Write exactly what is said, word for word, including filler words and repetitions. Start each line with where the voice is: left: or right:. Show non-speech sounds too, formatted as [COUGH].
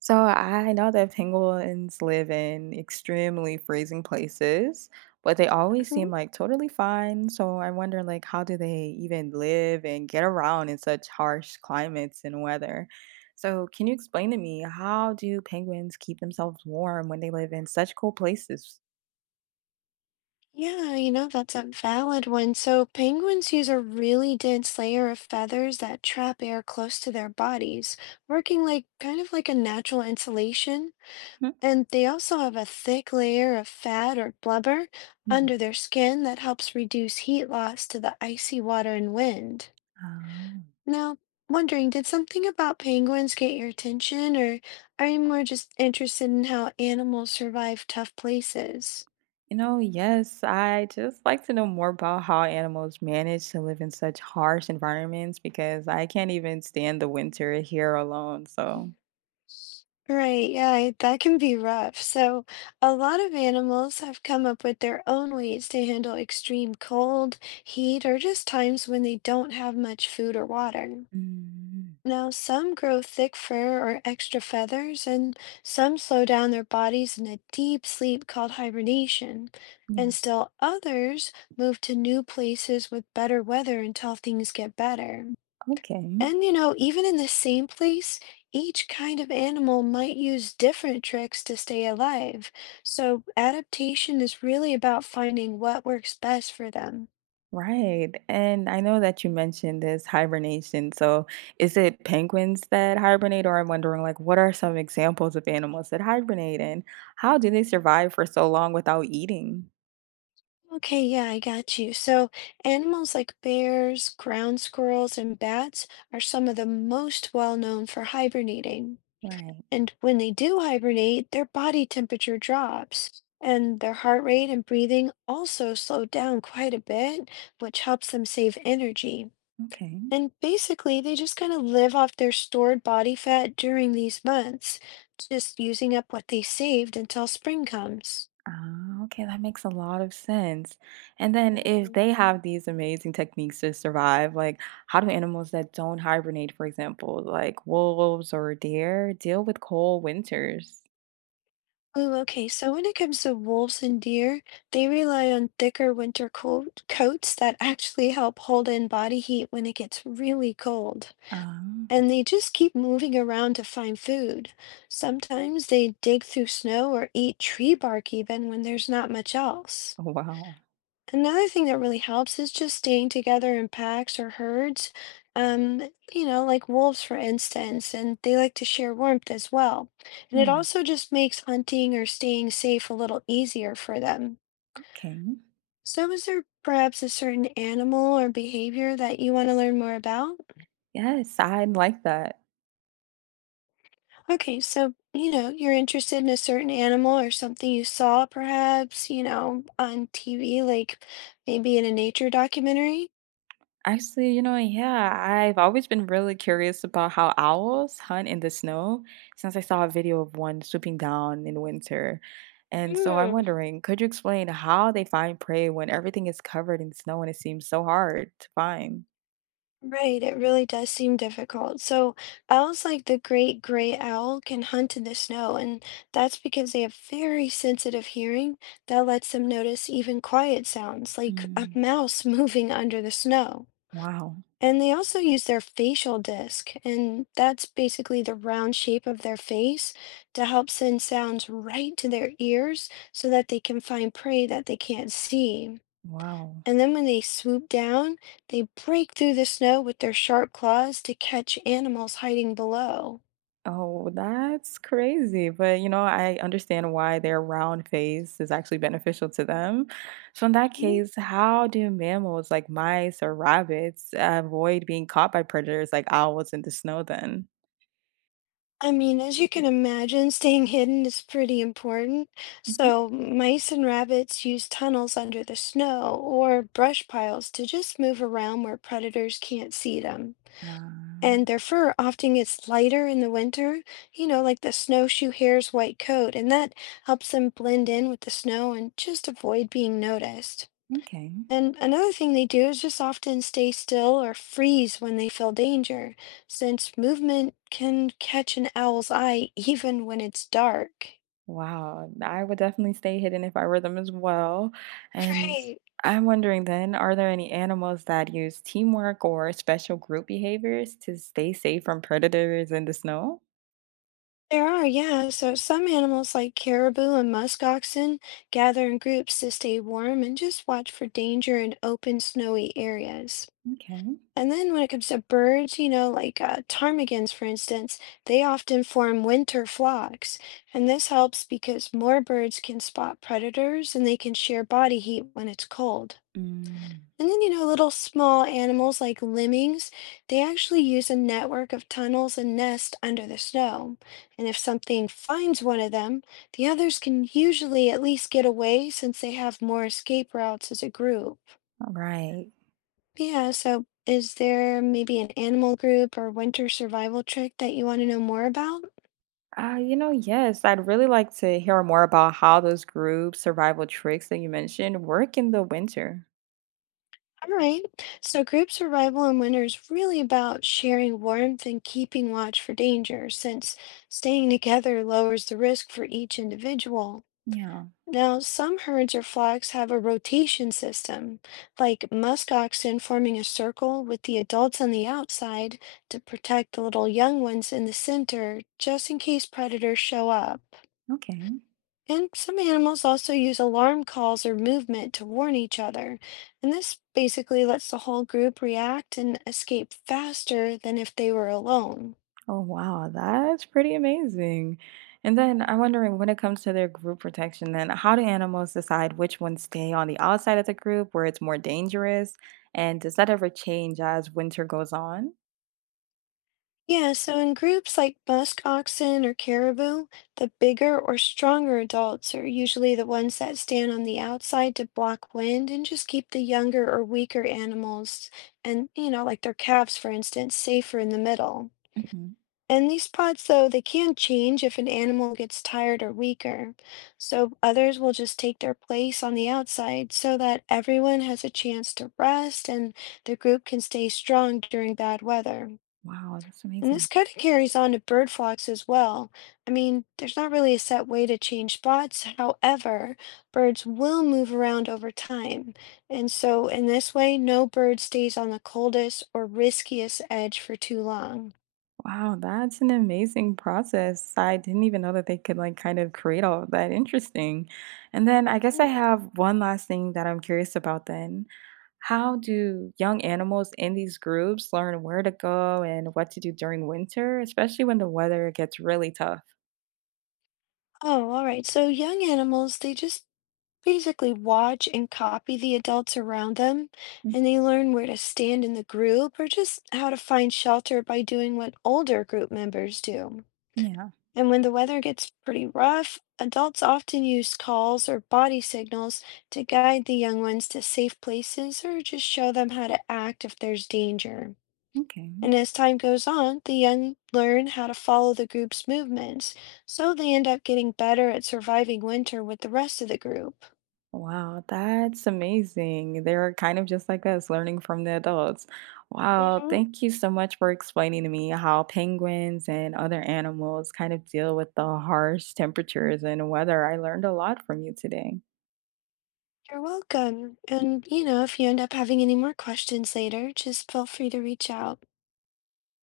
right: So I know that penguins live in extremely freezing places, but they always seem
left: Mhm.
right: like totally fine. So I wonder, like, how do they even live and get around in such harsh climates and weather? So can you explain to me how do penguins keep themselves warm when they live in such cold places?
left: Yeah, you know, that's a valid one. So penguins use a really dense layer of feathers that trap air close to their bodies, working like kind of like a natural insulation.
right: Mhm.
left: And they also have a thick layer of fat or blubber
right: Mhm.
left: under their skin that helps reduce heat loss to the icy water and wind.
right: Oh.
left: Now, wondering, did something about penguins get your attention, or are you more just interested in how animals survive tough places?
right: You know, yes, I just like to know more about how animals manage to live in such harsh environments because I can't even stand the winter here alone. So,
left: Right, yeah, I- that can be rough. So, a lot of animals have come up with their own ways to handle extreme cold, heat, or just times when they don't have much food or water.
right: mm,
left: Now, some grow thick fur or extra feathers, and some slow down their bodies in a deep sleep called hibernation.
right: yeah.
left: And still others move to new places with better weather until things get better.
right: Okay.
left: And you know, even in the same place, each kind of animal might use different tricks to stay alive. So adaptation is really about finding what works best for them.
right: Right. And I know that you mentioned this hibernation. So, is it penguins that hibernate, or I'm wondering, like, what are some examples of animals that hibernate and how do they survive for so long without eating?
left: Okay, yeah, I got you. So animals like bears, ground squirrels, and bats are some of the most well known for hibernating.
right: Right.
left: And when they do hibernate, their body temperature drops, and their heart rate and breathing also slow down quite a bit, which helps them save energy.
right: Okay.
left: And basically, they just kind of live off their stored body fat during these months, just using up what they saved until spring comes.
right: Ah, okay, that makes a lot of sense. And then if
left: Mm.
right: they have these amazing techniques to survive, like, how do animals that don't hibernate, for example, like wolves or deer, deal with cold winters?
left: Ooh, okay, so when it comes to wolves and deer, they rely on thicker winter coat coats that actually help hold in body heat when it gets really cold.
right: Ah.
left: And they just keep moving around to find food. Sometimes they dig through snow or eat tree bark even when there's not much else.
right: Oh, wow.
left: Another thing that really helps is just staying together in packs or herds. Um, you know, like wolves, for instance, and they like to share warmth as well. And it
right: Yeah.
left: also just makes hunting or staying safe a little easier for them.
right: Okay.
left: So, is there perhaps a certain animal or behavior that you want to learn more about?
right: Yes, I like that.
left: Okay, so, you know, you're interested in a certain animal or something you saw perhaps, you know, on T V, like maybe in a nature documentary?
right: Actually, you know, yeah, I've always been really curious about how owls hunt in the snow since I saw a video of one swooping down in winter. And so I'm
left: Hmm.
right: wondering, could you explain how they find prey when everything is covered in snow and it seems so hard to find?
left: Right, it really does seem difficult. So, owls like the great gray owl can hunt in the snow, and that's because they have very sensitive hearing that lets them notice even quiet sounds like a
right: Mm,
left: mouse [LAUGHS] moving under the snow.
right: wow.
left: And they also use their facial disc, and that's basically the round shape of their face to help send sounds right to their ears so that they can find prey that they can't see.
right: Wow.
left: And then when they swoop down, they break through the snow with their sharp claws to catch animals hiding below.
right: Oh, that's crazy. But you know, I understand why their round face is actually beneficial to them. So, in that
left: Mhm.
right: case, how do mammals like mice or rabbits avoid being caught by predators like owls in the snow then?
left: I mean, as you can imagine, staying hidden is pretty important.
right: Hmm.
left: So, mice and rabbits use tunnels under the snow or brush piles to just move around where predators can't see them.
right: Uh,
left: And their fur often gets lighter in the winter, you know, like the snowshoe hare's white coat, and that helps them blend in with the snow and just avoid being noticed.
right: okay.
left: And another thing they do is just often stay still or freeze when they feel danger, since movement can catch an owl's eye even when it's dark.
right: Wow. I would definitely stay hidden if I were them as well. And
left: Right.
right: I'm wondering then, are there any animals that use teamwork or special group behaviors to stay safe from predators in the snow?
left: There are, yeah. So some animals like caribou and musk oxen gather in groups to stay warm and just watch for danger in open, snowy areas.
right: Okay.
left: And then when it comes to birds, you know, like uh, ptarmigans, for instance, they often form winter flocks. And this helps because more birds can spot predators and they can share body heat when it's cold.
right: Mm,
left: And then, you know, little small animals like lemmings, they actually use a network of tunnels and nests under the snow. And if something finds one of them, the others can usually at least get away since they have more escape routes as a group.
right: all right.
left: Yeah, so is there maybe an animal group or winter survival trick that you want to know more about?
right: Uh, you know, yes, I'd really like to hear more about how those group survival tricks that you mentioned work in the winter.
left: All right. So group survival in winter is really about sharing warmth and keeping watch for danger, since staying together lowers the risk for each individual.
right: Yeah.
left: Now, some herds or flocks have a rotation system, like musk oxen forming a circle with the adults on the outside to protect the little young ones in the center, just in case predators show up.
right: Okay.
left: And some animals also use alarm calls or movement to warn each other, and this basically lets the whole group react and escape faster than if they were alone.
right: Oh, wow. That's pretty amazing. And then I'm wondering, when it comes to their group protection, then how do animals decide which ones stay on the outside of the group where it's more dangerous? And does that ever change as winter goes on?
left: Yeah, so in groups like musk oxen or caribou, the bigger or stronger adults are usually the ones that stand on the outside to block wind and just keep the younger or weaker animals, and you know, like their calves, for instance, safer in the middle.
right: Hmm.
left: And these pods, though, they can change if an animal gets tired or weaker. So others will just take their place on the outside so that everyone has a chance to rest and the group can stay strong during bad weather.
right: Wow, that's
left: And this
right: amazing.
left: kind of carries on to bird flocks as well. I mean, there's not really a set way to change spots. However, birds will move around over time. And so, in this way, no bird stays on the coldest or riskiest edge for too long.
right: Wow, that's an amazing process. I didn't even know that they could, like, kind of create all of that. Interesting. And then I guess I
left: Hmm.
right: have one last thing that I'm curious about then. How do young animals in these groups learn where to go and what to do during winter, especially when the weather gets really tough?
left: Oh, all right. So young animals, they just basically watch and copy the adults around them,
right: Mm.
left: and they learn where to stand in the group or just how to find shelter by doing what older group members do.
right: Yeah.
left: And when the weather gets pretty rough, adults often use calls or body signals to guide the young ones to safe places or just show them how to act if there's danger.
right: Okay.
left: And as time goes on, the young learn how to follow the group's movements, so they end up getting better at surviving winter with the rest of the group.
right: Wow, that's amazing. They're kind of just like us, learning from the adults. Wow,
left: Hmm.
right: thank you so much for explaining to me how penguins and other animals kind of deal with the harsh temperatures and weather. I learned a lot from you today.
left: You're welcome. And, you know, if you end up having any more questions later, just feel free to reach out.